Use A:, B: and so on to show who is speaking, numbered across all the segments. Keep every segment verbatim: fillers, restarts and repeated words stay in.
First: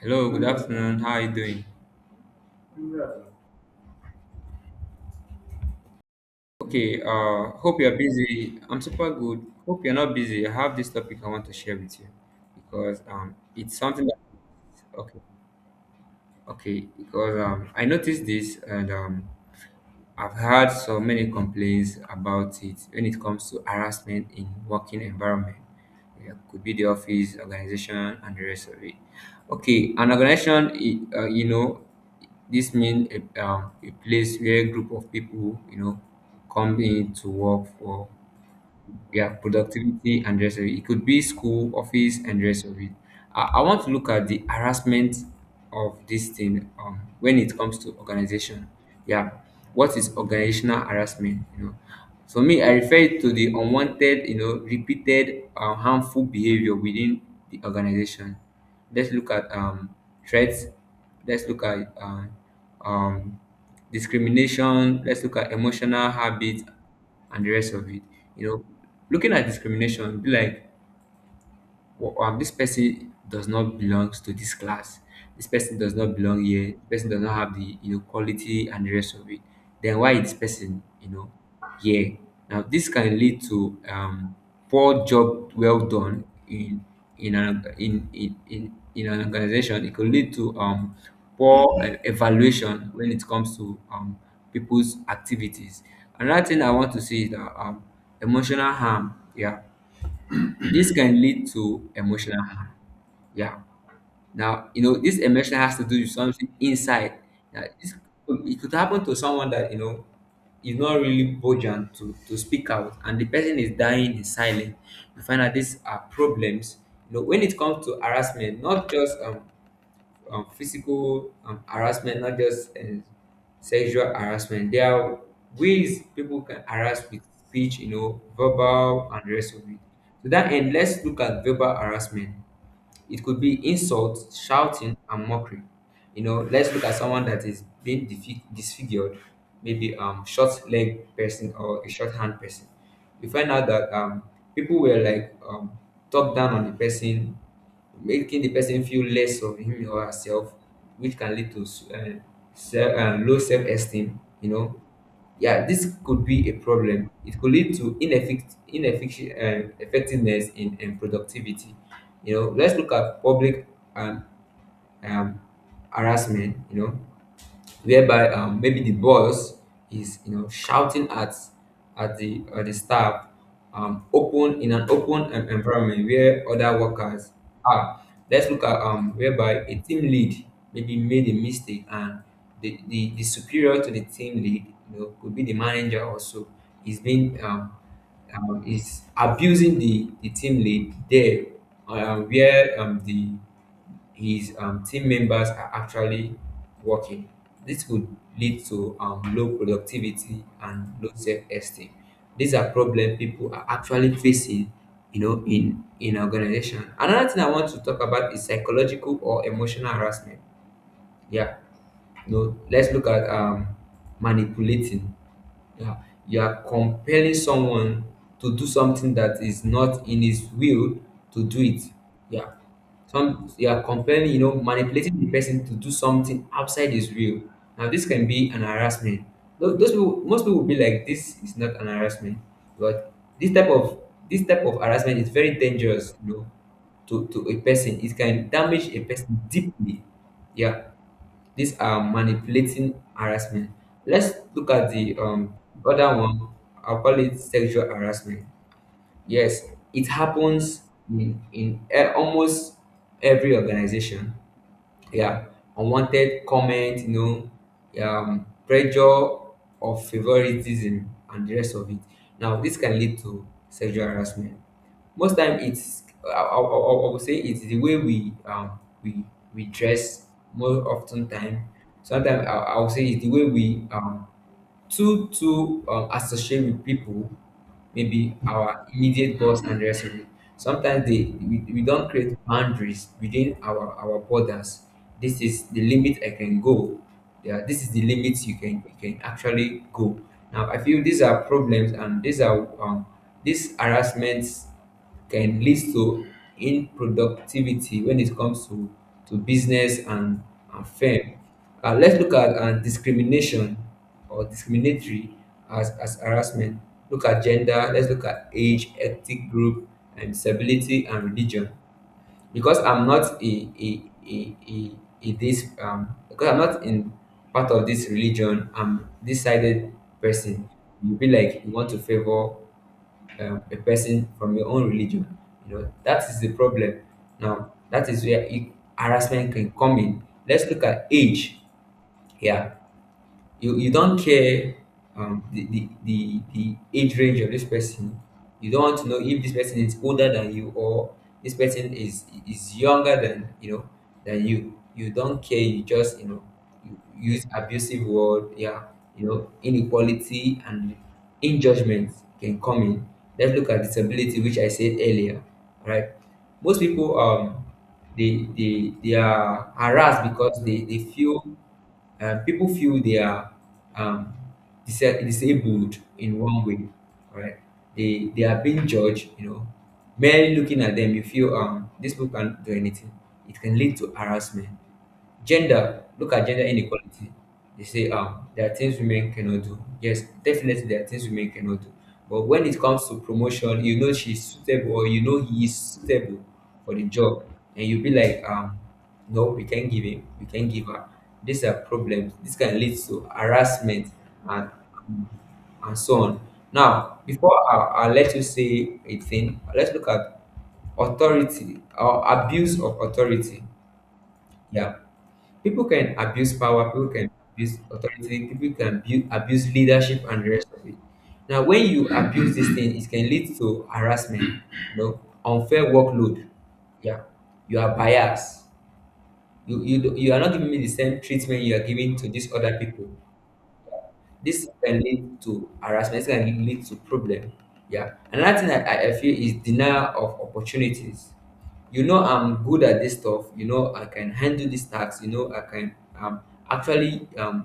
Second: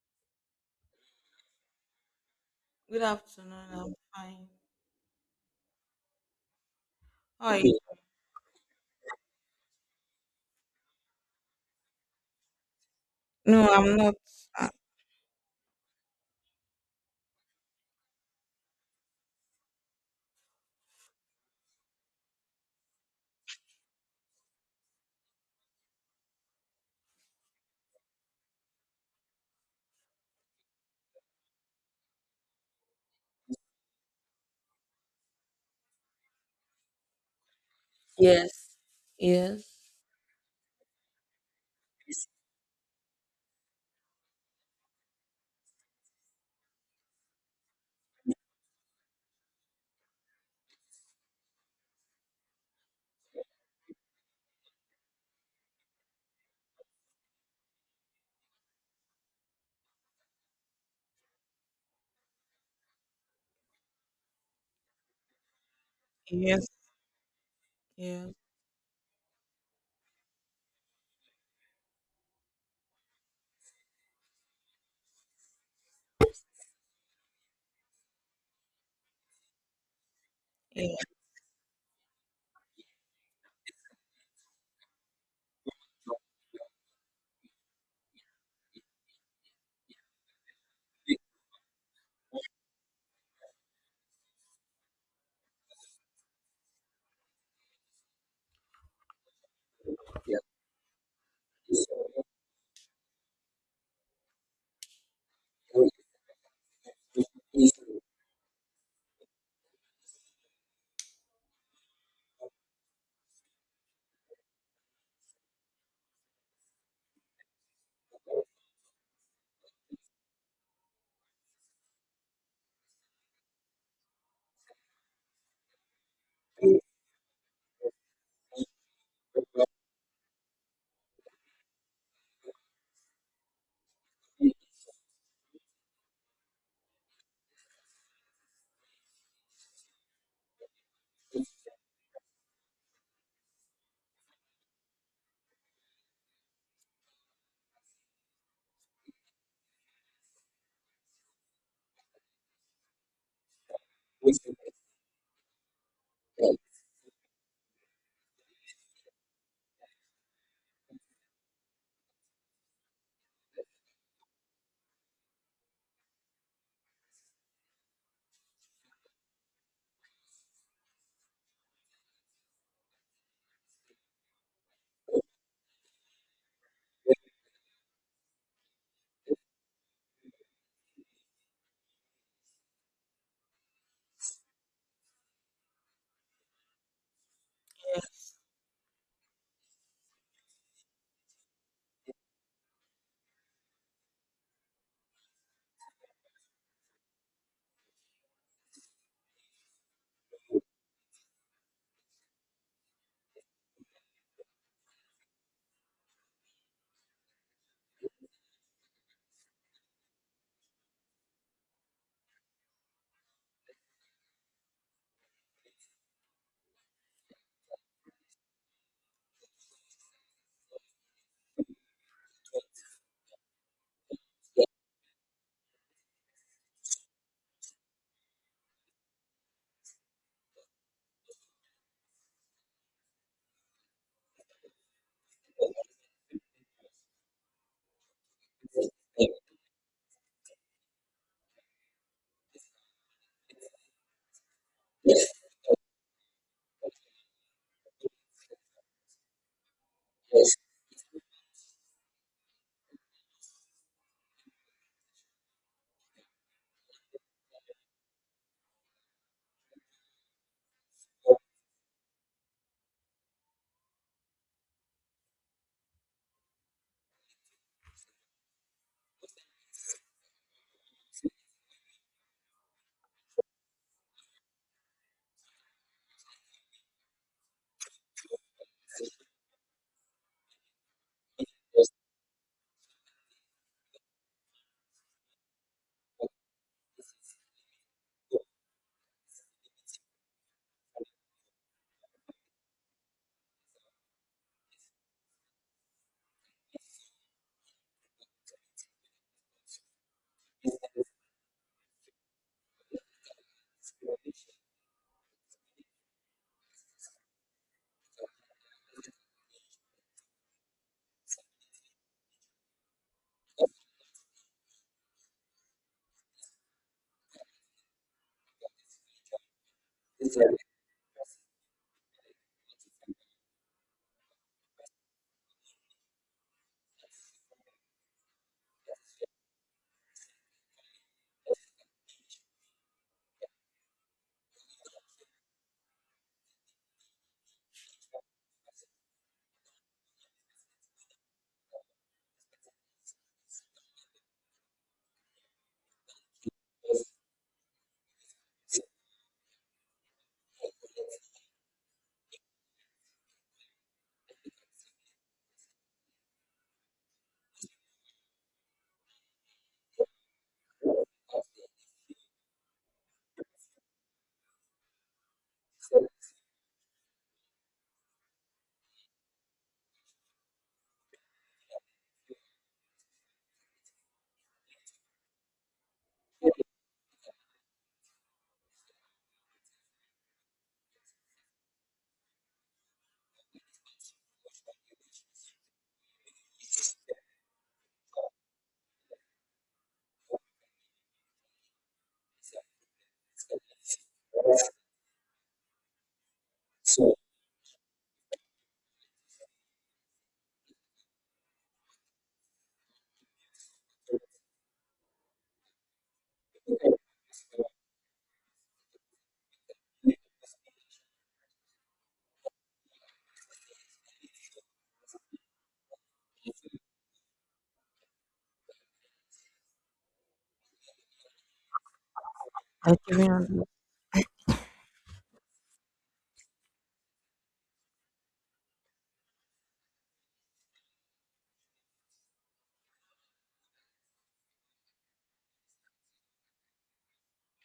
A: Hello, good afternoon. How are you doing?
B: Good afternoon. I'm fine.
A: Okay, uh,
B: Hi.
A: hope you're busy. I'm super good. Hope you're not busy. I have this topic I want to share with you because um,
B: No,
A: it's
B: I'm
A: something
B: not.
A: that okay, okay, because um, I noticed this and um, I've had so many complaints about it when it comes to harassment in working environment. Yeah, it could be the office, organization, and the rest of it. Okay, an organization, i- uh, you know, this means a, um, a place where a group of people, you know, come in to work for yeah productivity and the rest of it. It could be school, office and the rest of it. i, I want to look at the harassment of this thing, um, when it comes to organization, yeah. What is organizational harassment, you know? For me, I refer it to the unwanted, you know, repeated, uh, harmful behavior within the organization. Let's look at um, threats. Let's look at um, um, discrimination. Let's look at emotional habits
B: Yes.
A: and the rest of it.
B: Yes.
A: You know, looking at discrimination, be like, well, um, this person does not belong to this class. This person does not belong here. This person does not have the, you know, quality and the rest of it. Then why is this person, you know, here? Now this can lead to um, poor job well done in in an in in, in, in an organization. It could lead to um, poor uh, evaluation when it comes to um, people's activities. Another thing I want to say is that um, emotional harm. Yeah, this can lead to emotional harm. Yeah. Now, you know, this emotion has to do with something inside. Now, this, could- it could happen to someone that, you know, is not really bojan to, to speak out and the person is dying in silence. You find out these are problems. You know, when it comes to harassment, not just um, um, physical um, harassment, not just uh, sexual harassment. There are ways people can harass with speech, you know, verbal and the rest of it. To that end, let's look at verbal harassment. It could be insult, shouting, and mockery. You know, let's look at someone that is being defi- disfigured, maybe um short leg person or a short hand person. You find out that um people were like, um talk down on the person, making the person feel less of him or herself, which can lead to s- uh, se- uh, low self esteem. You know, yeah, this could be a problem. It could lead to ineffic- ineffic- um, effectiveness in, in productivity. You know, let's look at public and um, harassment. You know, whereby um, maybe the boss is, you know, shouting at at the uh, the staff, um, open in an open um, environment where other workers are. Let's look at um, whereby a team lead maybe made a mistake and the, the, the superior to the team lead, you know, could be the manager also, is being um,
B: Yes.
A: um, is abusing the, the team lead there, um, where um, the his um, team members are actually working. This could lead to um, low productivity and low self-esteem. These are problems people are actually facing, you know, in in organization. Another thing I want to talk about is psychological or emotional harassment. Yeah, you know, let's look at um, manipulating. Yeah, you are compelling someone to do something that is not in his will to do it. Yeah, some you are compelling, you know, manipulating the person to do something outside his will. Now, this can be an harassment. Tho- Those people, most people will be like, this is not an harassment, but this type of this type of harassment is very dangerous, you know, to, to a person. It can damage a person deeply. Yeah, these are manipulating harassment. Let's look at the um other one. I'll call it sexual harassment. Yes, it happens in, in e- almost every organization. Yeah, unwanted comment, you know, um, pressure of favoritism and the rest of it. Now, this can lead to sexual harassment. Most time, it's I, I, I I would say it's the way we um we we dress, more often time. Sometimes, I, I would say it's the way we um too too um, associate with people, maybe our immediate boss and the rest of it. Sometimes, they we, we don't create boundaries within our our borders. This is the limit I can go. Yeah, this is the limit you can you can actually go. Now I feel these are problems and these are um these harassments can leads to productivity when it comes to to business and and firm. Uh, let's look at uh, discrimination or discriminatory as, as harassment. Look at gender. Let's look at age, ethnic group, and disability and religion. Because I'm not a a a, a, a this um because I'm not in part of this religion. I'm decided
B: Yes.
A: person. You be like you want to favor um, a person from your own religion. You know, that is the problem. Now, that is where it, harassment can come in. Let's look at age, yeah. you you don't care um the, the the the age range of this person. You don't want to know if this person is older than you or this person is is younger than, you know, than you. You don't care, you just, you know, you use abusive word, yeah. You know, inequality and in judgment can come in. Let's look at disability, which I said earlier, right. Most people, um they they they are harassed because they they feel, uh, people feel they are um, disa- disabled in one way, right? They they are being judged. You know, merely looking at them, you feel, um, this book can't do anything. It can lead to harassment. Gender, look at gender inequality. They say um there are things women cannot do. Yes, definitely there are things women cannot do. But when it comes to promotion, you know, she's suitable, or you know, he is suitable for the job, and you'll be like, um, no, we can't give him, we can't give her. These are problems. This can lead to harassment and and so on. Now, before I, I let you say a thing, let's look at authority or abuse of authority. Yeah. People can abuse power, people can abuse authority, people can abu- abuse leadership and the rest of it. Now, when you abuse this thing, it can lead to harassment, you know, unfair workload. Yeah, you are biased. You, you, do- you are not giving me the same treatment you are giving to these other
B: I
A: people.
B: can remember.
A: This can lead to harassment. This can lead to problem. Yeah. Another thing that I, I feel is denial of opportunities. You know, I'm good at this stuff. You know, I can handle this task. You know, I can um actually um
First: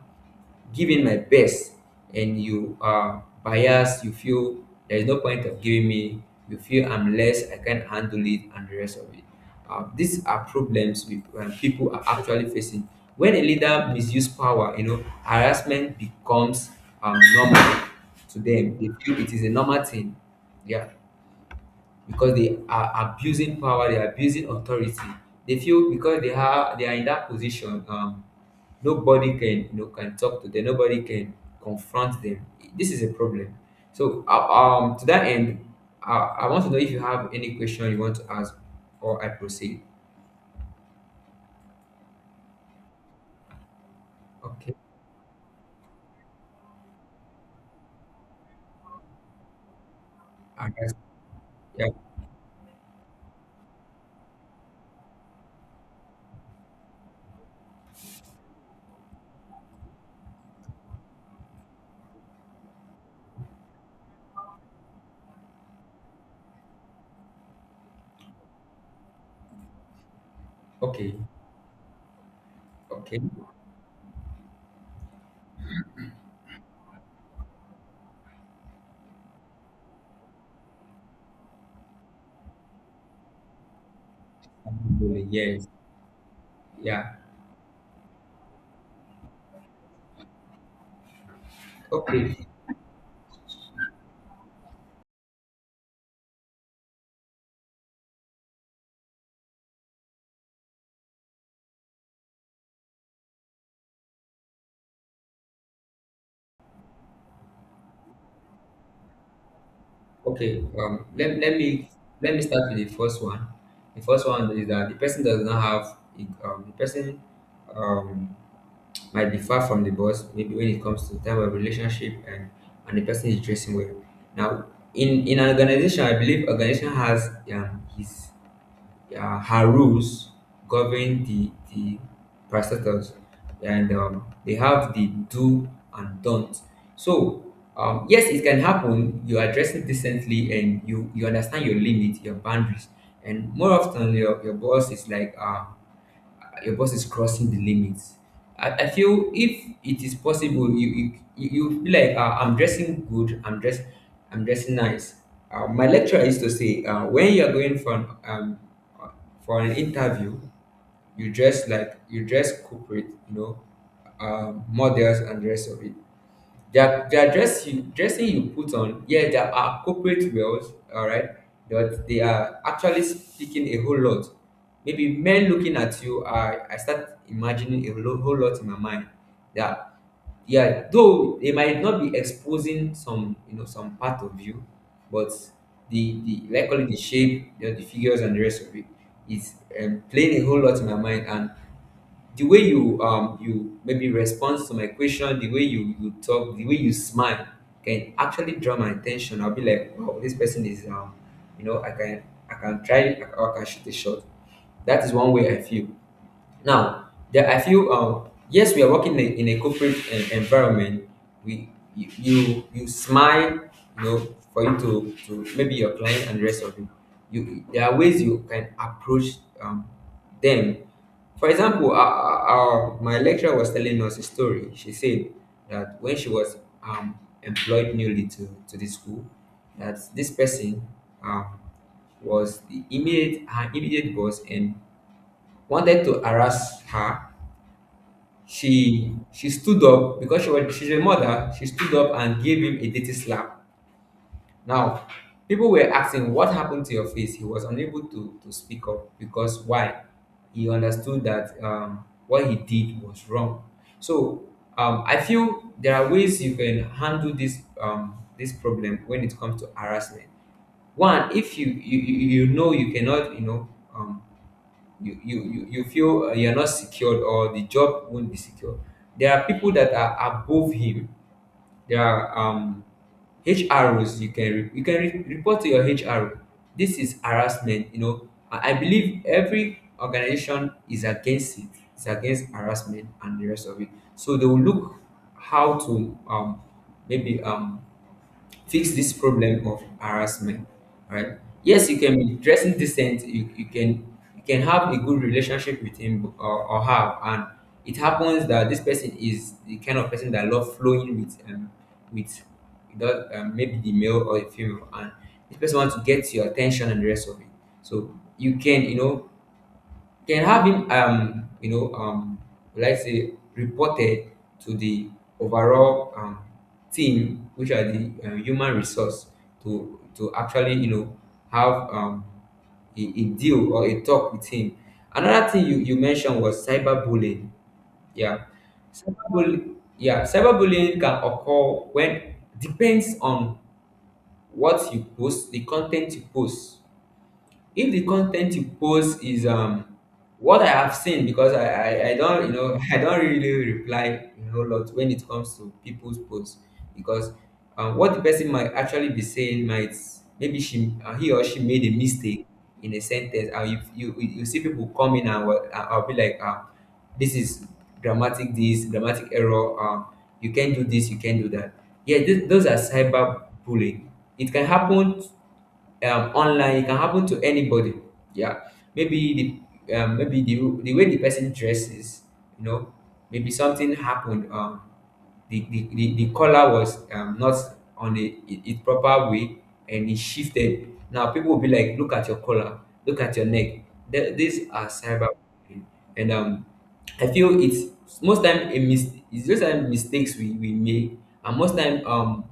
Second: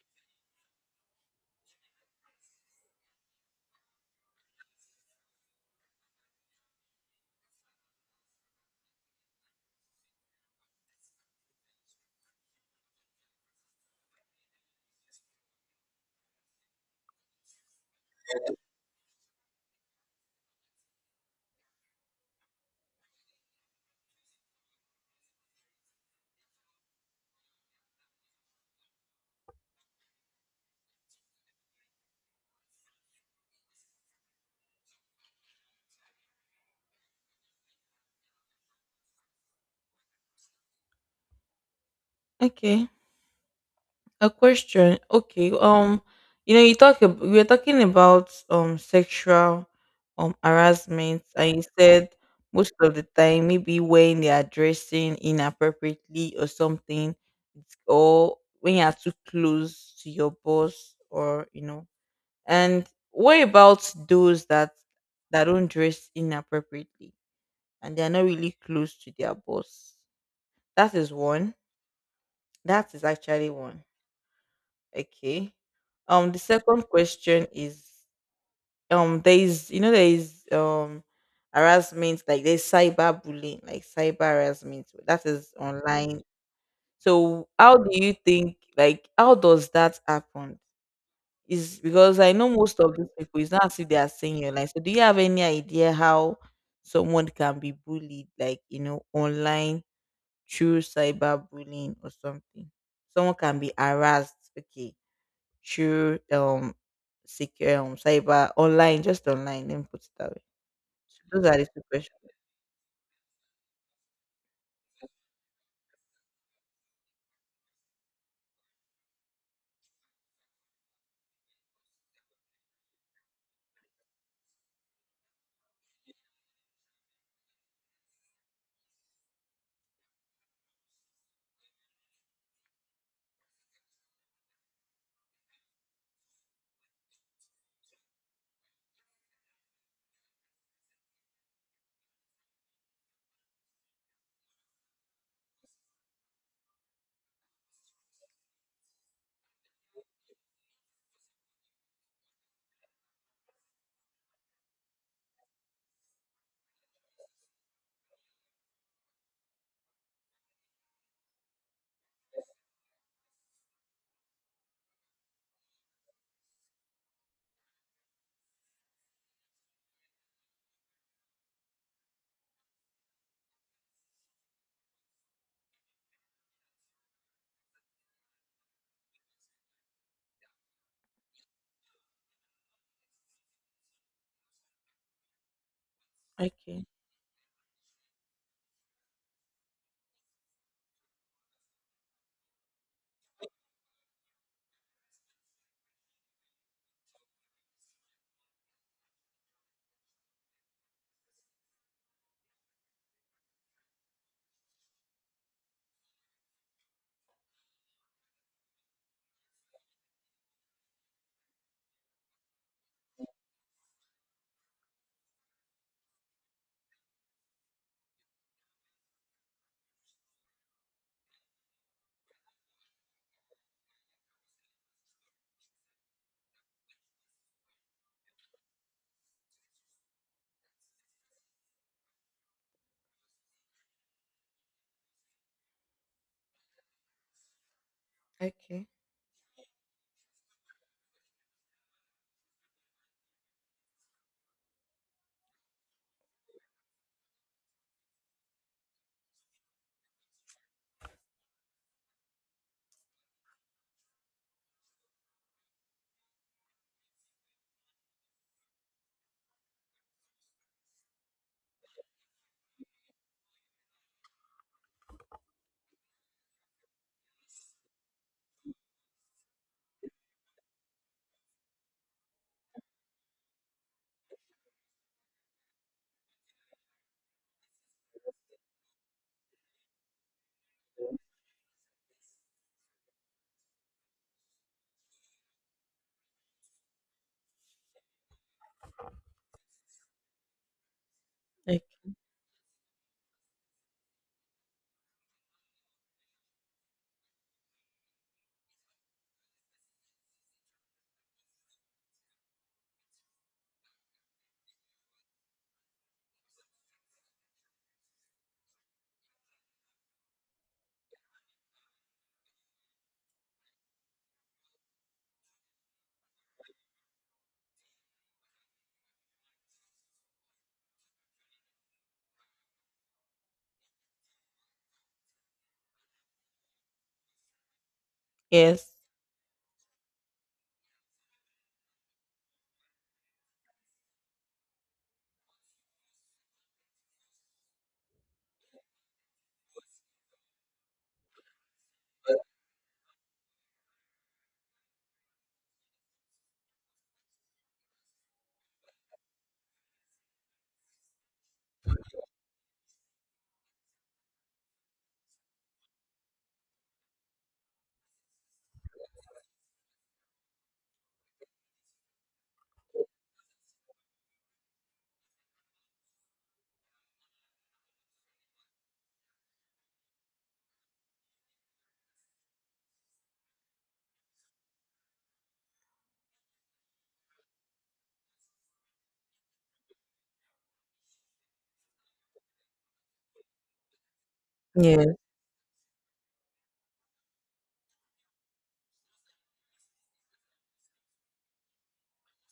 A: giving my best, and you are biased, you feel there is no point of giving me, you feel I'm less, I can't handle it and the rest of it. Uh, these are problems we, um, people are actually facing. When a leader misuse power, you know, harassment becomes um, normal to them. They feel it is a normal thing, yeah, because they are abusing power, they are abusing authority. They feel because they are they are in that position, um, nobody can, you know, can talk to them, nobody can confront them. This is a problem. So uh, um to that end, I, I want to know if you have any question you want to ask or I proceed.
B: Okay. A
A: Okay.
B: question. Okay. Um, you know, you talk. ab- We were talking about um sexual um
A: I guess,
B: harassment, and you
A: yeah.
B: said most of the time, maybe when they are dressing inappropriately or something, or when you are too close to your boss, or you know, and what about those that that don't dress inappropriately and they're not really close to their boss? That is
A: Okay.
B: one. That is
A: Okay.
B: actually one. Okay. Um the second question is um there is you know there is um harassment, like there's cyber bullying, like cyber harassment. That is
A: Yes.
B: online.
A: Yeah.
B: So how do you think, like how does that happen? Is because I
A: Okay.
B: know most of these people, it's not as if they are saying online. So do you have any idea how someone can be bullied, like, you know, online through cyberbullying or something? Someone can be harassed, okay, through um secure um cyber online, just online, let me put it that way.
A: Okay, um, let,
B: So those are
A: let
B: the two
A: me
B: questions.
A: let me start with the first one. The first one is that the person does not have um, the person um, might be far from the boss, maybe when it comes to time of relationship, and and the person is dressing well. Now, in in an organization, I believe organization has um, his uh, her rules govern the the parastatals, and um, they have the do and don't. So, um, yes, it can happen. You address it decently and you you understand your limit, your boundaries, and more often your, your boss is like, uh, your boss is crossing the limits. I, I feel, if it is possible, you you, you you feel like, uh, I'm dressing good, I'm dress, I'm dressing nice. Uh, my lecturer used to say, uh, when you are going for an, um, for an interview, you dress like you dress corporate, you know, um, models and the rest of it, their their dress you, dressing you put on. Yeah, they are corporate girls, all right, but they are actually speaking a whole lot. Maybe men looking at you, i i start imagining a lo- whole lot in my mind. That Yeah, though they might not be exposing some, you know, some part of you, but the the likely
B: Okay.
A: the shape, you know, the figures and the rest of it is um, playing a whole lot in my mind. And the way you um you maybe respond to my question, the way you you talk, the way you smile can actually draw my attention. I'll be like, wow, this person is um you know, I can, I can try, I can, I can shoot a shot. That is one way I feel. Now, there are few. Um, yes, we are working in a, in a corporate en- environment. We you, you you smile, you know, for you to to maybe your client and the rest of you. You there are ways you can approach um, them. For example, our, our, my lecturer was telling us a story. She said that when she was um, employed newly to, to the school, that this person, um, was the immediate her immediate boss and wanted to harass her.
B: Okay.
A: She she stood up because she was, she's a mother. She stood up and gave him a dirty slap. Now, people were asking what happened to your face. He was unable to to speak up because why? He understood that, um, what he did was wrong. So um, I feel there are ways you can handle this, um, this problem when it comes to harassment. One, if you you, you you know you cannot, you know, um, you you you you feel uh, you're not secured, or the job won't be secure. There are people that are above him. There are um H R Os you can re- you can re- report to your H R O. This is harassment. You know, I I believe every organization is against it. It's against harassment and the rest of it. So they will look how to um maybe um fix this problem of harassment, right?
B: Okay.
A: Yes, you can be dressing decent. You, you can, you can have a good relationship with him, or, or her. And it happens that this person is the kind of person that love flowing with um with, that um, maybe the male or the female, and this person wants to get your attention and the rest of it. So you can, you know, can have him, um you know, um like say reported to the overall um team, which are the uh, human resource, to to actually, you know, have um a, a deal or a talk with him. Another thing you, you mentioned was cyberbullying. Yeah.
B: Yes.
A: Cyberbullying, yeah, cyberbullying can occur when, depends on what you post, the content you post. If the content you post is um what I have seen, because I, I, I don't, you know, I don't really reply, you know, a lot when it comes to people's posts. Because um, what the person might actually be saying might, maybe she uh, he or she made a mistake in a sentence. And you you, you see people coming, and what I'll be like, um this is grammatic this grammatic error, um you can't do this, you can't do that. Yeah, th- those are cyber bullying. It can happen um, online. It can happen to anybody. Yeah, maybe the, um, maybe the the way the person dresses, you know, maybe something happened. Um, the the, the, the collar was, um, not on the, it, it proper way, and it shifted. Now people will be like, look at your collar, look at your neck. Th- these are
B: Yeah.
A: cyberbullying. And um I feel it's most time a mis- it's just time mistakes we, we make. And most time um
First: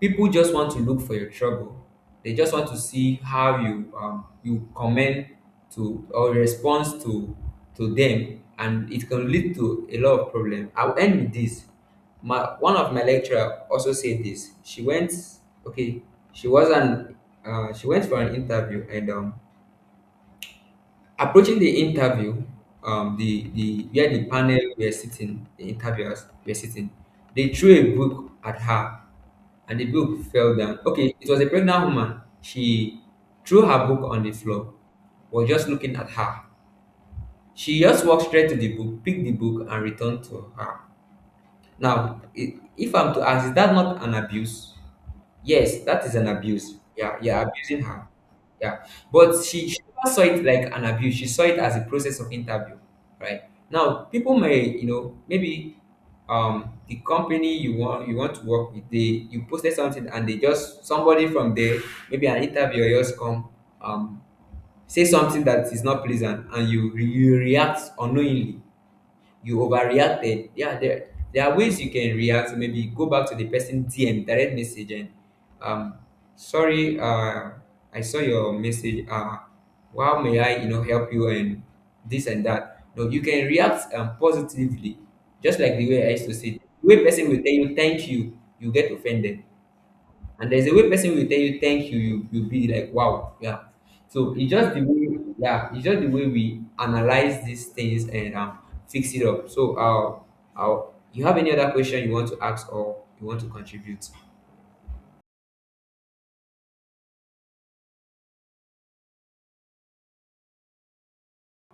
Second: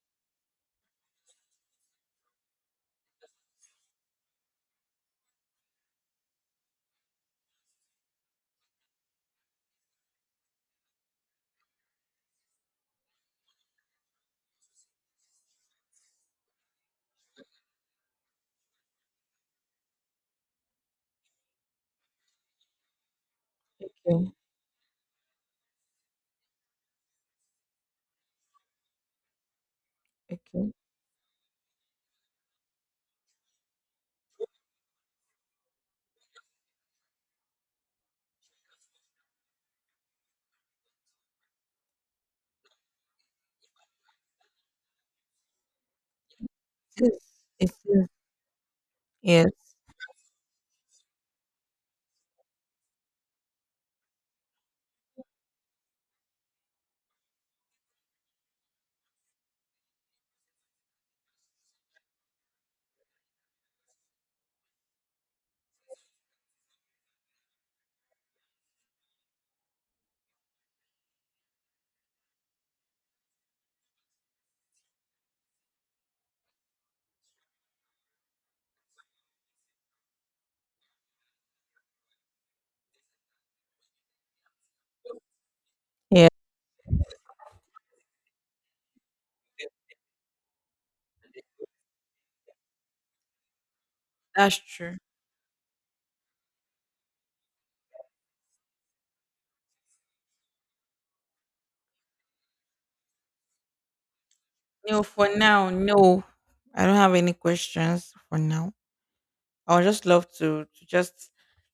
A: people just want to look for your trouble. They just want to see how you um you comment to or response to to them. And it can lead to a lot of problem. I'll end with this. My One of my lecturer also said this. She went, okay, she was an, uh, she went for an interview. And um approaching the interview, um the the where the
B: Okay.
A: panel were sitting, the interviewers were sitting, they threw a book at her, and the book fell
B: Okay.
A: down. Okay, it was a pregnant woman. She threw her book on the floor. Was just looking at her. She just walked straight to the book, picked the book, and returned to her. Now, i- if I'm to ask, is that not an abuse? Yes, that is an abuse.
B: Yes.
A: Yeah, yeah,
B: It
A: abusing her.
B: is.
A: Yeah. But
B: Yes.
A: she, she never saw it like an abuse. She saw it as a process of interview, right? Now, people may, you know, maybe um the company you want you want to work with, they, you posted something and they just, somebody from there, maybe an interviewer just come, um say something that is not pleasant, and you you react unknowingly, you overreacted. Yeah, there there are ways you can react. So maybe go back to the person D M, direct message, and, um, sorry, uh, I saw your message. Uh, how may I, you know, help you, and this and that. No, you can react, um, positively, just like the way I used
B: Yeah.
A: to say. The way person will tell you thank you, you get offended, and there's a way person will tell you thank you, you you'll be like, wow, yeah. So it's
B: That's
A: just the
B: true.
A: way, yeah, it's just the way we analyze these things. And um fix it up. So uh, uh you have any other question you want to ask, or you want to contribute?
B: No, for now, no. I don't have any questions for now. I would just love to to just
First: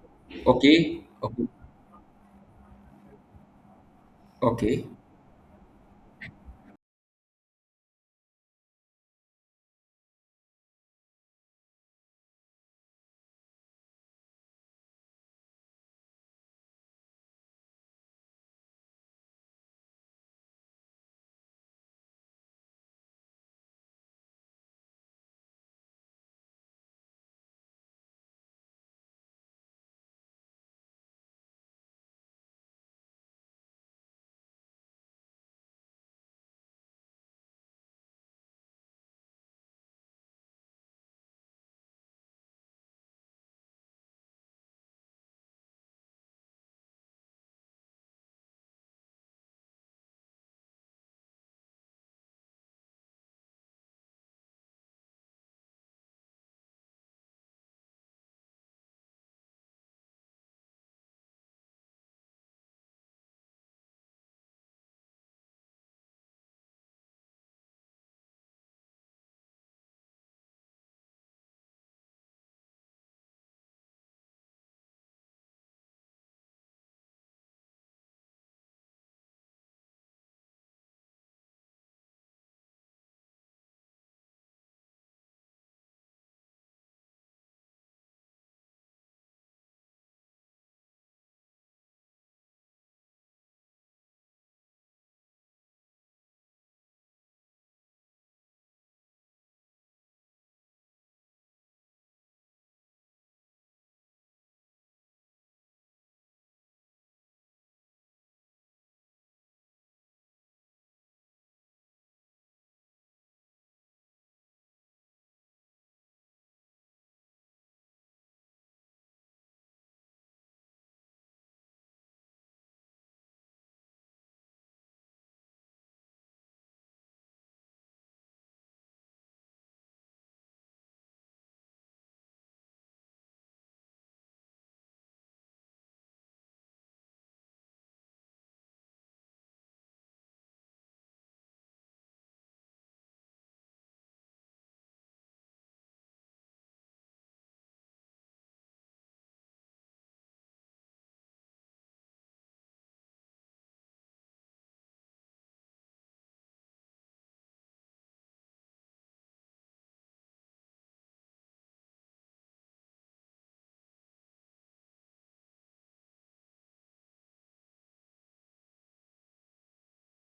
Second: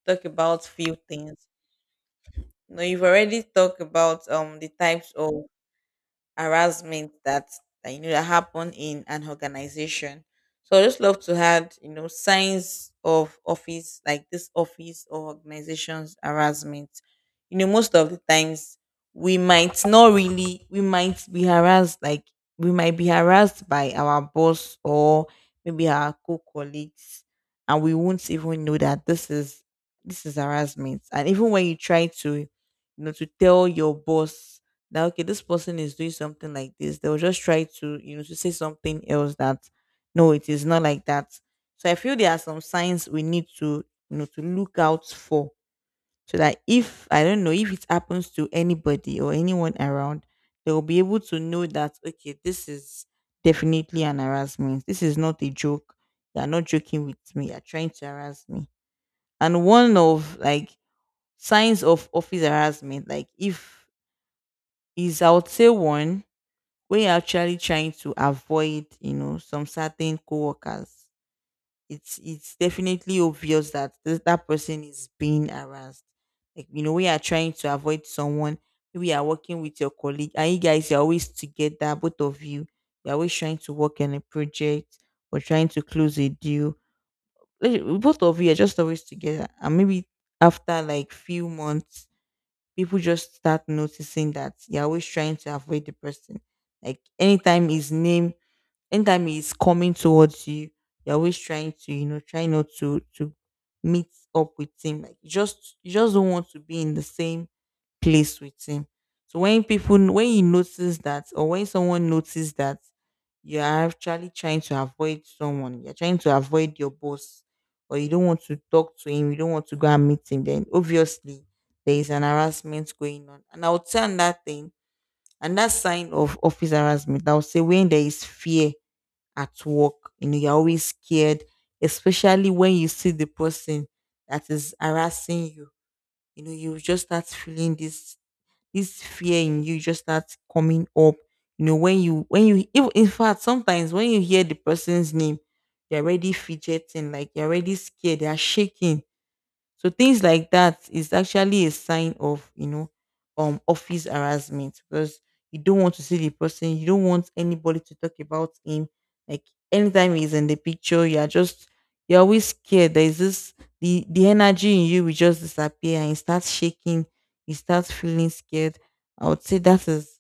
B: talk about few
A: Okay.
B: things.
A: Okay.
B: You know, you've already talked about um the
A: Okay.
B: types of harassment that, that you know, that happen in an organization. So I just love to add, you know, signs of office, like this office or organizations harassment. You know, most of the times, we might not really we might be harassed like we might be harassed by our boss, or maybe our co-colleagues, and we won't even know that this is this is harassment. And even when you try to you know to tell your boss that, okay, this person is doing something like this, they'll just try to you know to say something else, that no, it is not like that. So I feel there are some signs we need to you know to look out for, so that, if I don't know, if it happens to anybody or anyone around, they'll be able to know that, okay, this is definitely an harassment, this is not a joke. They are not joking with me. They are trying to harass me. And one of, like, signs of office harassment, like if is I would say one, when you're actually trying to avoid, you know, some certain coworkers, it's it's definitely obvious that this, that person is being harassed. Like, you know, we are trying to avoid someone. Maybe you are working with your colleague and you guys, you're always together, both of you, you're always trying to work on a project or trying to close a deal. Like, both of you are just always together, and maybe after, like, few months, people just start noticing that you're always trying to avoid the person. Like anytime his name, anytime he's coming towards you, you're always trying to, you know, try not to to meet up with him. Like, you just, you just don't want to be in the same place with him. So when people, when you notice that, or when someone notices that you're actually trying to avoid someone, you're trying to avoid your boss, or you don't want to talk to him, you don't want to go and meet him, then obviously there is an harassment going on. And I would say on that thing and that sign of office harassment, I would say when there is fear at work. You know, you're always scared, especially when you see the person that is harassing you. You know, you just start feeling this this fear in you just start coming up. You know, when you when you if, in fact, sometimes when you hear the person's name, you're already fidgeting, like you're already scared, you're shaking. So things like that is actually a sign of, you know, um office harassment, because you don't want to see the person, you don't want anybody to talk about him. Like, anytime he's in the picture, you are just, you're always scared. There's this, the the energy in you will just disappear, and you start shaking, you start feeling scared. I would say that is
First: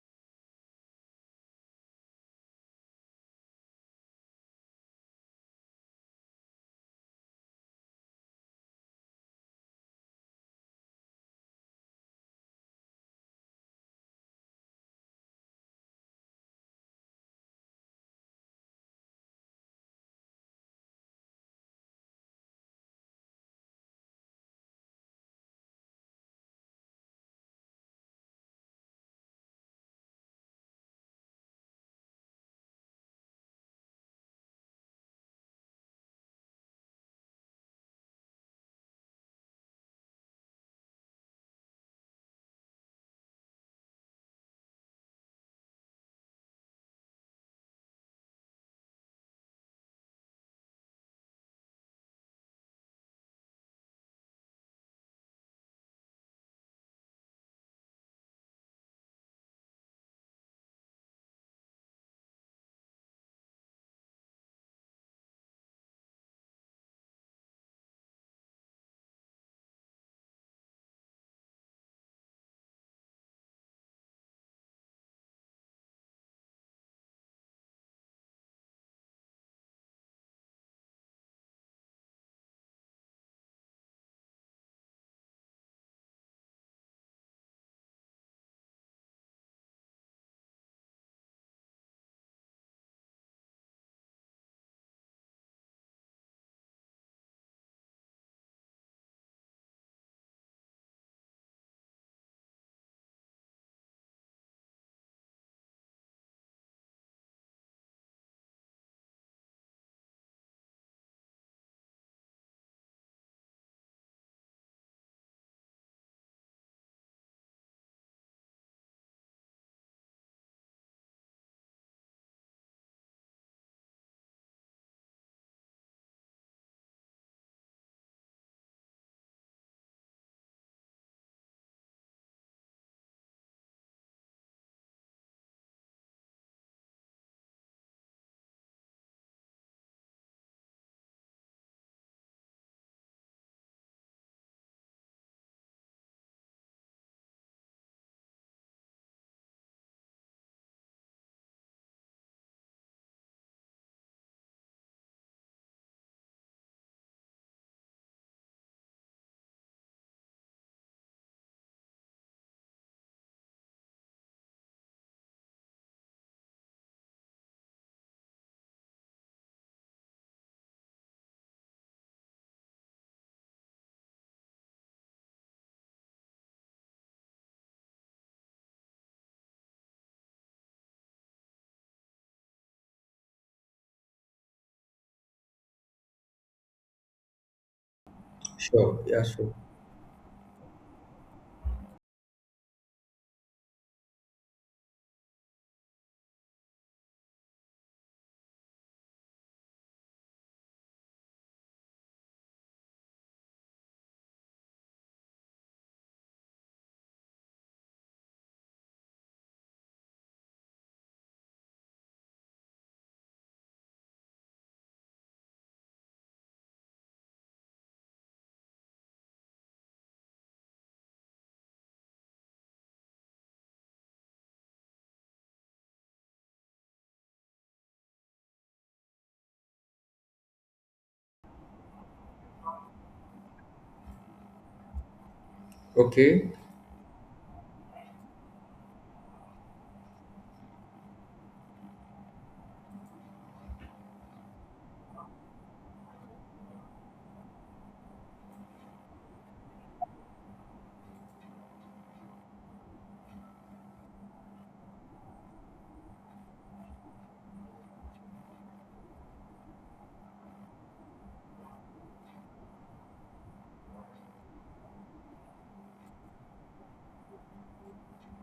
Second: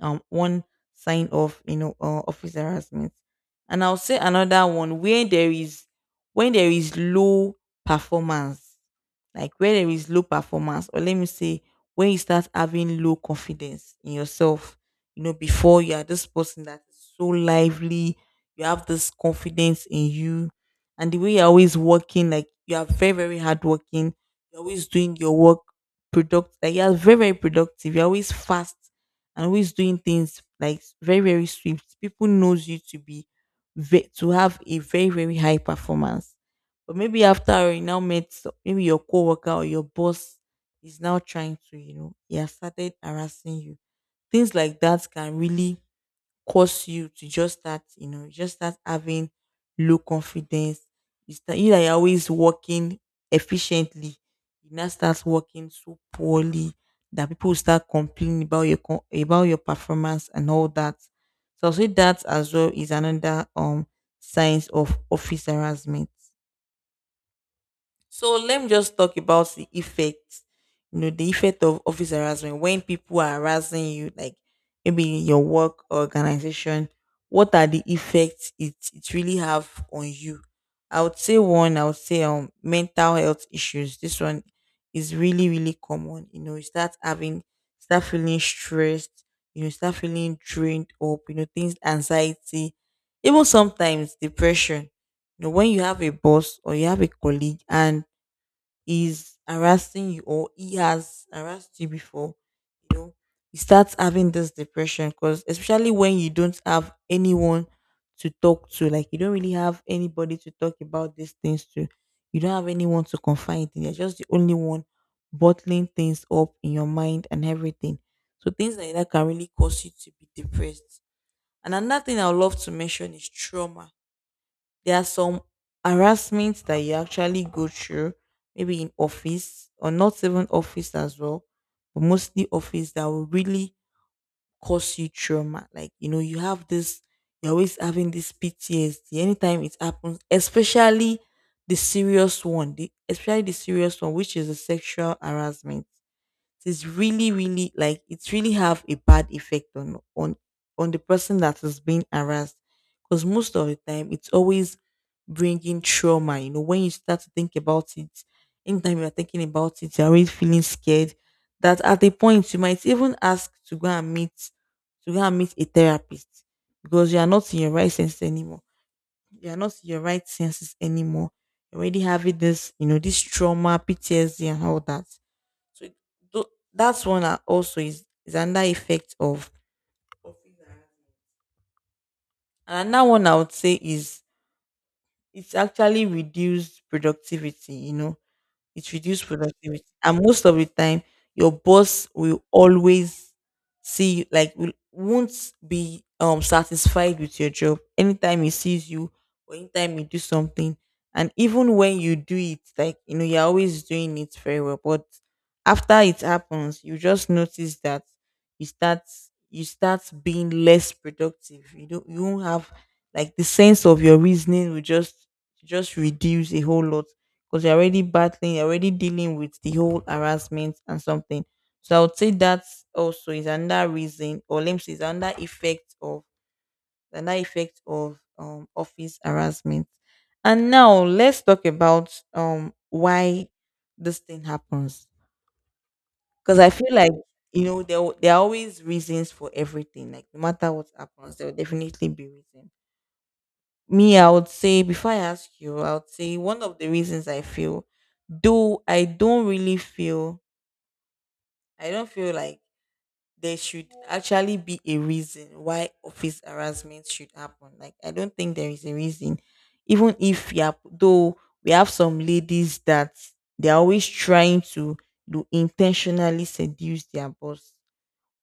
B: um one sign of, you know, uh, office harassment. And I'll say another one where there is, when there is low performance. Like where there is low performance, or let me say, when you start having low confidence in yourself. You know, before, you are this person that is so lively, you have this confidence in you, and the way you're always working, like you are very, very hardworking, you're always doing your work, product like you're very, very productive, you're always fast, and always doing things like very, very swift. People knows you to be ve- to have a very, very high performance. But maybe after you now met so- maybe your coworker or your boss is now trying to, you know, he has started harassing you. Things like that can really cause you to just start, you know, you just start having low confidence. You start, you that you're always working efficiently, you now start working so poorly that people will start complaining about your co- about your performance and all that. So I would say that as well is another um signs of office harassment. So let me just talk about the effect, you know, the effect of office harassment when people are harassing you, like, maybe in your work or organization. What are the effects it, it really have on you? I would say one, I would say um mental health issues. This one is really, really common. You know, you start having, start feeling stressed. You know, start feeling drained up. You know, things, anxiety, even sometimes depression. You know, when you have a boss or you have a colleague and is harassing you, or he has harassed you before, you know, you start having this depression, because especially when you don't have anyone to talk to, like you don't really have anybody to talk about these things to. You don't have anyone to confide in. You're just the only one bottling things up in your mind and everything. So things like that can really cause you to be depressed. And another thing I would love to mention is trauma. There are some harassments that you actually go through, maybe in office or not even office as well, but mostly office, that will really cause you trauma. Like, you know, you have this, you're always having this P T S D anytime it happens, especially the serious one, the, especially the serious one, which is the sexual harassment. It's really, really, like, it's really have a bad effect on on on the person that is being harassed, because most of the time, it's always bringing trauma. You know, when you start to think about it, anytime you're thinking about it, you're already feeling scared, that at a point you might even ask to go and meet, to go and meet a therapist, because you are not in your right senses anymore, you are not in your right senses anymore. You're already having this, you know, this trauma, P T S D, and all that. so it- tho- that's one, that also is, is another effect of. And another one I would say is, it's actually reduced productivity, you know. It
A: Sure, yeah,
B: reduces
A: sure.
B: productivity, and most of the time your boss will always see you, like will, won't be um satisfied with your job anytime he sees you, or anytime you do something. And even when you do it, like, you know, you're always doing it very well, but after it happens, you just notice that you start, you start being less productive, you don't, you won't have, like, the sense of your reasoning will just just reduce a whole lot, because you're already battling, you're already dealing with the whole harassment and something. So I would say that also is another reason, or let me say, is another effect of, another effect of um office harassment. And now let's talk about um why this thing happens.
A: Okay.
B: Because I feel like, you know, there w- there are always reasons for everything. Like no matter what happens, there will definitely be reason. Me, i would say before i ask you, i would say one of the reasons i feel, though i don't really feel, i don't feel like there should actually be a reason why office harassment should happen. Like i don't think there is a reason. Even if, yeah, though we have some ladies that they're always trying to do, intentionally seduce their boss,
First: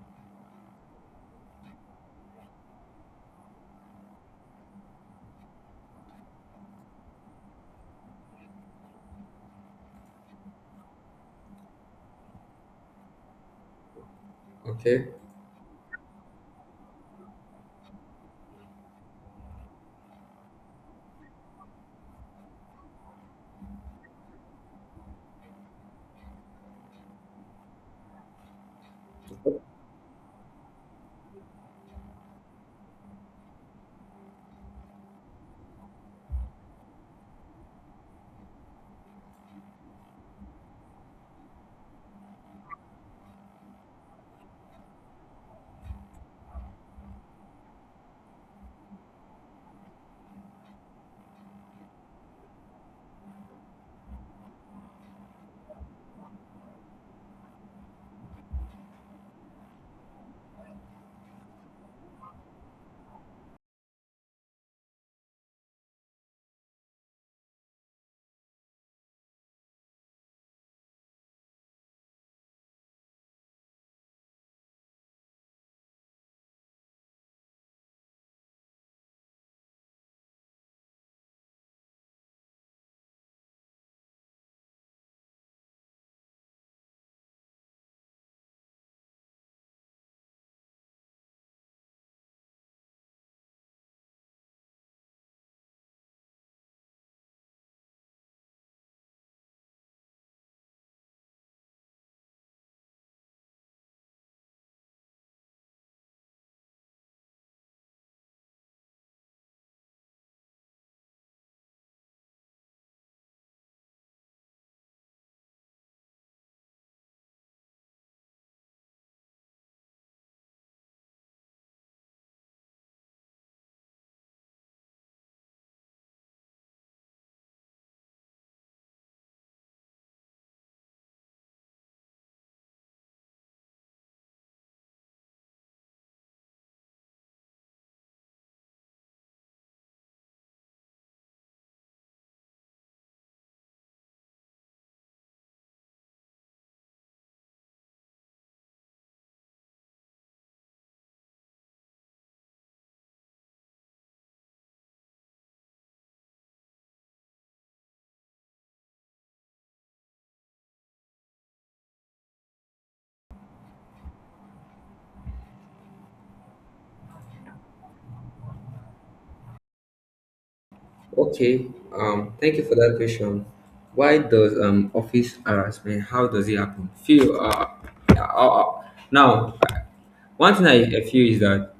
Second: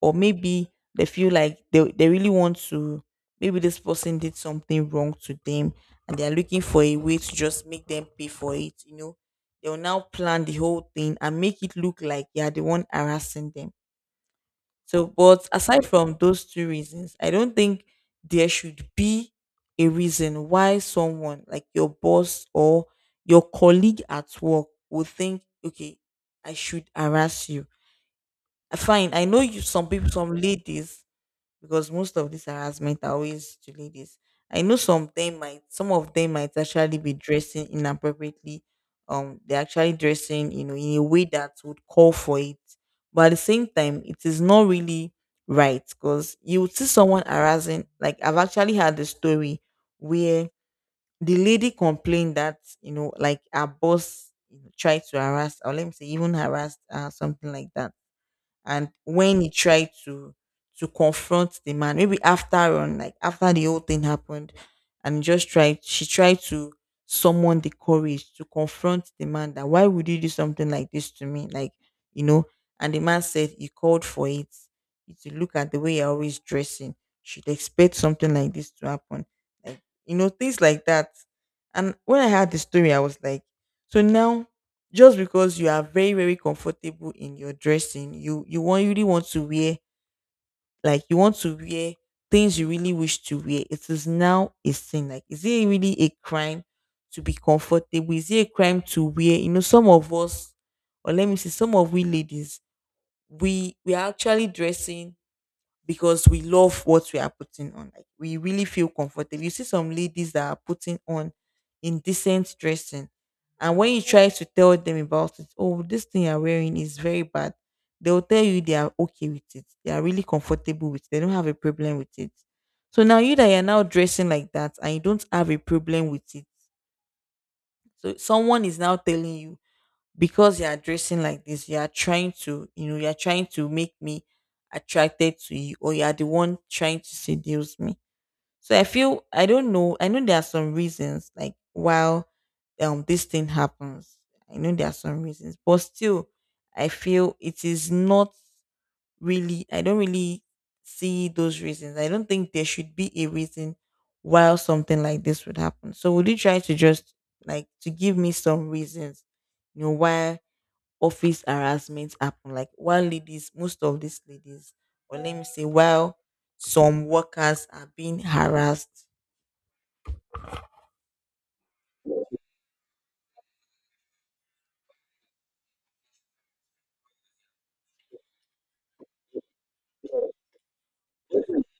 B: or maybe they feel like they, they really want to, maybe this person did something wrong to them and they're looking for a way to just make them pay for it you know They'll now plan the whole thing and make it look like they are the one harassing them. So
A: Okay.
B: but aside from those two reasons, i don't think there should be a reason why someone like your boss or your colleague at work would think, okay, i should harass you. Uh, fine i know you, some people, some ladies, because most of this harassment are always to ladies. I know some them might, some of them might actually be dressing inappropriately. Um they're actually dressing, you know, in a way that would call for it. But at the same time, it is not really right, because you would see someone harassing. Like I've actually had the story where the lady complained that, you know, like her boss, you know, tried to harass, or let me say, even harassed her, something like that. And when he tried to to confront the man, maybe after on, like after the whole thing happened, and just tried, she tried to summon the courage to confront the man that, why would you do something like this to me? Like, you know. And the man said he called for it. If you look at the way you're always dressing, should expect something like this to happen. Like, you know, things like that. And when i heard the story, i was like, so now, just because you are very very comfortable in your dressing, you you want, you really want to wear, like you want to wear things you really wish to wear, it is now a sin? Like, is it really a crime to be comfortable? Is it a crime to wear, you know, some of us, or let me see, some of we ladies, we we are actually dressing because we love what we are putting on. Like we really feel comfortable. You see some ladies that are putting on indecent dressing, and when you try to tell them about it, oh, this thing you're wearing is very bad. They'll tell you they are okay with it. They are really comfortable with it. They don't have a problem with it. So now you that you're now dressing like that and you don't have a problem with it. So someone is now telling you, because you are dressing like this, you are trying to, you know, you are trying to make me attracted to you, or you are the one trying to seduce me. So I feel, I don't know, I know there are some reasons like while um this thing happens. I know there are some reasons, but still, I feel it is not really. I don't really see those reasons. I don't think there should be a reason while something like this would happen. So would you try to just, like, to give me some reasons, you know, why office harassment happen. Like, while ladies, most of these ladies, or let me say, while some workers are being harassed.
A: Okay. Um, thank you for that question. Why does um office harassment? How does it happen? Feel uh, uh, uh now one thing I, I feel is that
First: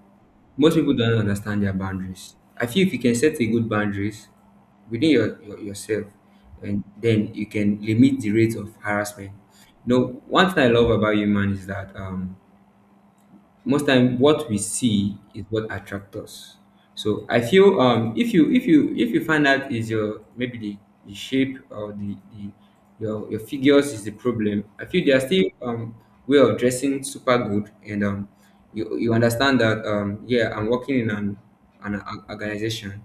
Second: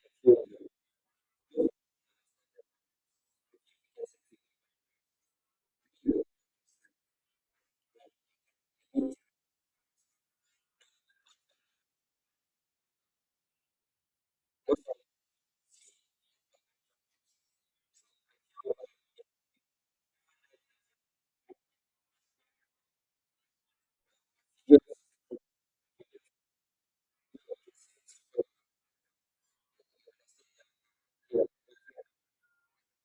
A: most people don't understand their boundaries. I feel if you can set a good boundaries within your, your yourself, and then you can limit the rate of harassment. You know, one thing I love about human is that, um, most time what we see is what attracts us. So I feel um if you if you if you find out is your, maybe the, the shape, or the, the your your figures is the problem, I feel there are still um way of dressing super good. And um you, you understand that, um yeah, I'm working in an an, an organization.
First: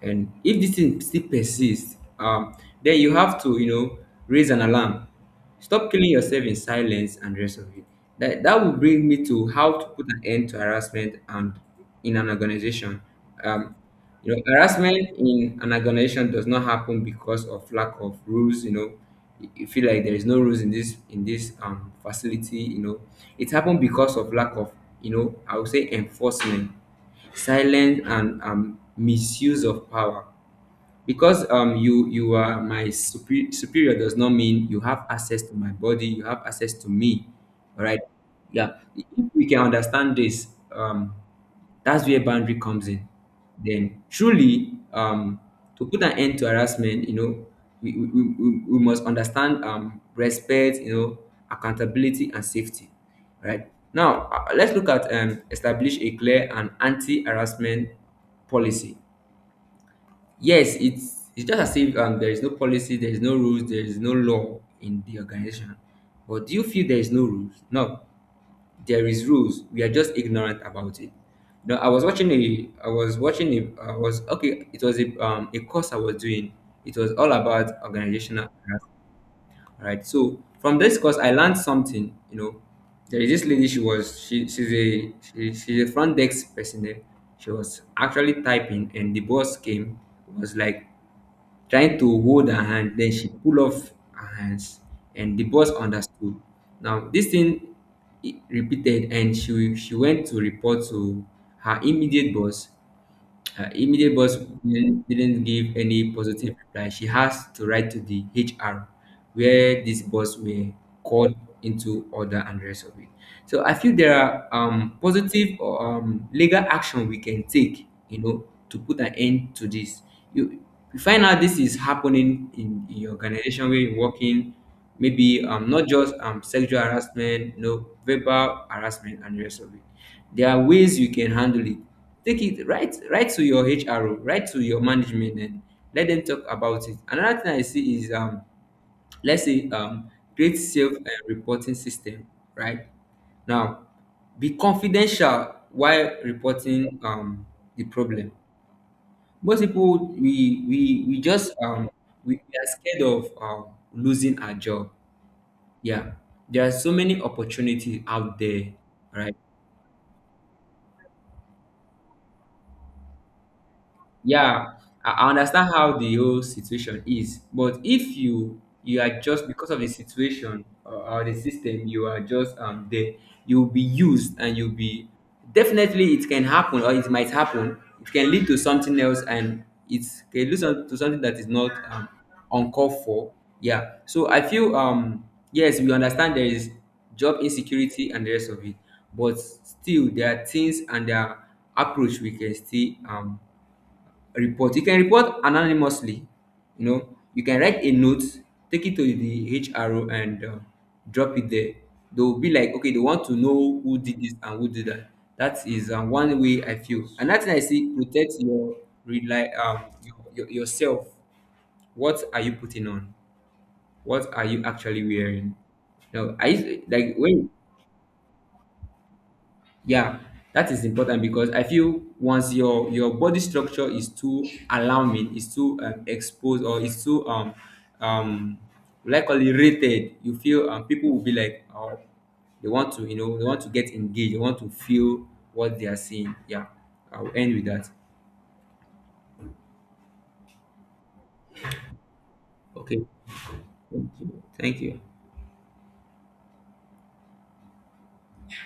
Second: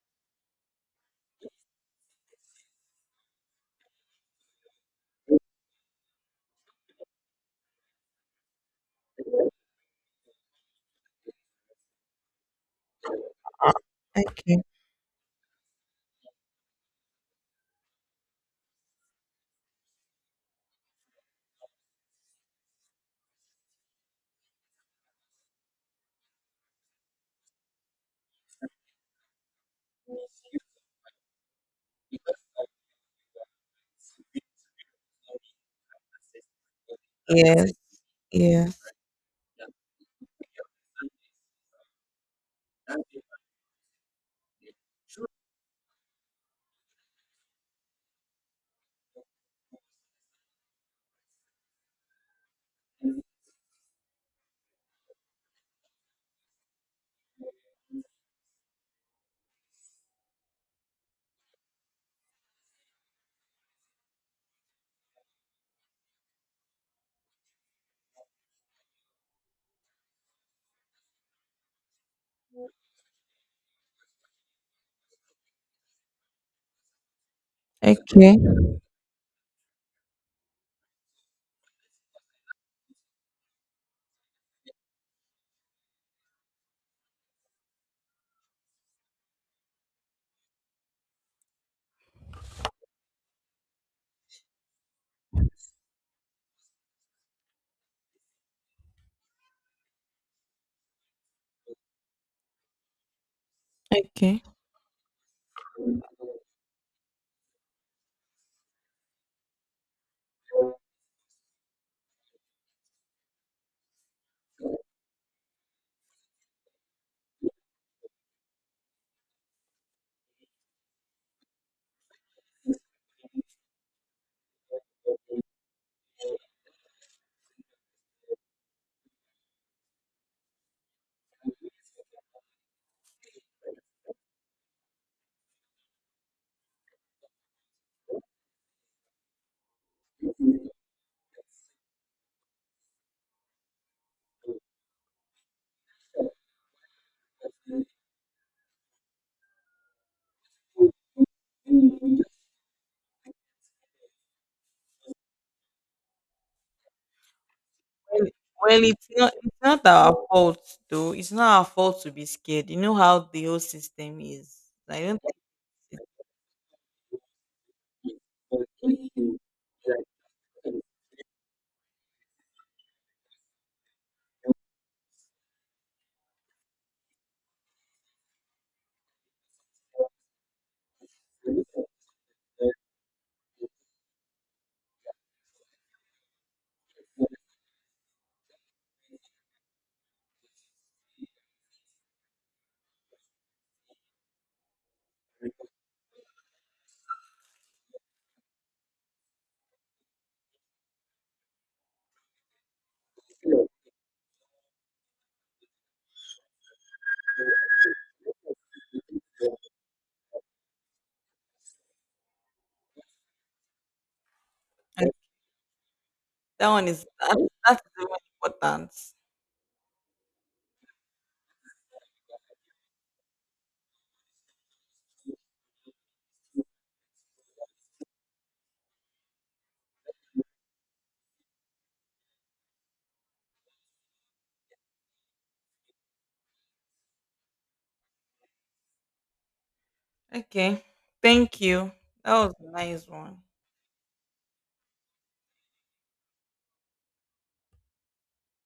A: And if this thing still persists, um then you have to, you know, raise an alarm. Stop killing yourself in silence and rest of it. That, that will bring me to how to put an end to harassment and in an organization. Um, you know,
B: Okay.
A: harassment in an organization does not happen because of lack of rules. You know, you you feel like there is no rules in this in this um facility. You know, it happened because of lack of, you know, I would say enforcement, silence, and um misuse of power. Because um you you are my superior, superior does not mean you have access to my body, you have access to me,
B: Yes.
A: all right? Yeah,
B: Yes.
A: if we can understand this, um that's where boundary comes in. Then truly, um to put an end to harassment, you know, we we, we, we we must understand um respect, you know, accountability and safety, right? Now, uh, let's look at, um establish a clear and anti-harassment policy. Yes, it's it's just as if, um, there is no policy, there is no rules, there is no law in the organization. But do you feel there is no rules? No, there is rules. We are just ignorant about it. No, I was watching a, I was watching a, I was, okay, it was a, um a course I was doing. It was all about
B: Okay.
A: organizational hierarchy. All right. So from this course, I learned something. You know, there is this lady. She was, she she's a she, she's a front desk person there. She was actually typing, and the boss came, was like trying to hold her hand, then she pull off her hands, and the boss understood. Now this thing, i- repeated. And she she went to report to her immediate boss. Her immediate boss
B: Okay.
A: didn't didn't give any positive reply. She has to write to the H R, where this boss were call into order and the rest of it. So I feel there are, um, positive or, um, legal action we can take, you know, to put an end to this. You, you find out this is happening in, in your organization where you're working, maybe, um, not just, um, sexual harassment, no, verbal harassment and the rest of it. There are ways you can handle it. Take it right right to your H R O, right to your management, and let them talk about it. Another thing I see is, um let's say, um create
B: Well,
A: self, uh, reporting system, right? Now, be confidential while reporting, um the problem. Most people, we we we just, um we we are scared of, um losing our job. Yeah, there are so many opportunities out there,
B: well, it's not,
A: right?
B: it's not our fault though. It's not our fault to be scared. You know how the whole system is.
A: Yeah, i
B: I don't
A: I
B: think.
A: understand how the whole situation is. But if you you are just because of the situation, or, or the system, you are just, um there, you'll be used, and you'll be, definitely, it can happen, or it might happen, it can lead to something else. And it can lead some- to something that is not, um, uncalled for. Yeah, so I feel, um yes, we understand there is job insecurity and the rest of it. But still, there are things, and there are approach we can still, um report. You can report anonymously. You know, you can write a note, take it to the H R O, and, uh, drop it there. They'll be like, okay, they want to know who did this and who did that. That is, uh, one way I feel. Another thing I see, protect your rely, um your, your yourself. What are you putting on? What are you actually
B: And
A: wearing? No, I
B: that one
A: used-
B: is
A: like
B: that,
A: when,
B: that's the most important.
A: yeah, that is important. Because I feel once your your body structure is too alarming, is too, um, exposed, or is too, um um likely rated, you feel, um, people will be like, oh, they want to, you know, they want to get engaged, they want to feel what they are seeing. Yeah, I'll end with that.
B: Okay. Thank you. That was a
A: Okay,
B: nice one.
A: thank you.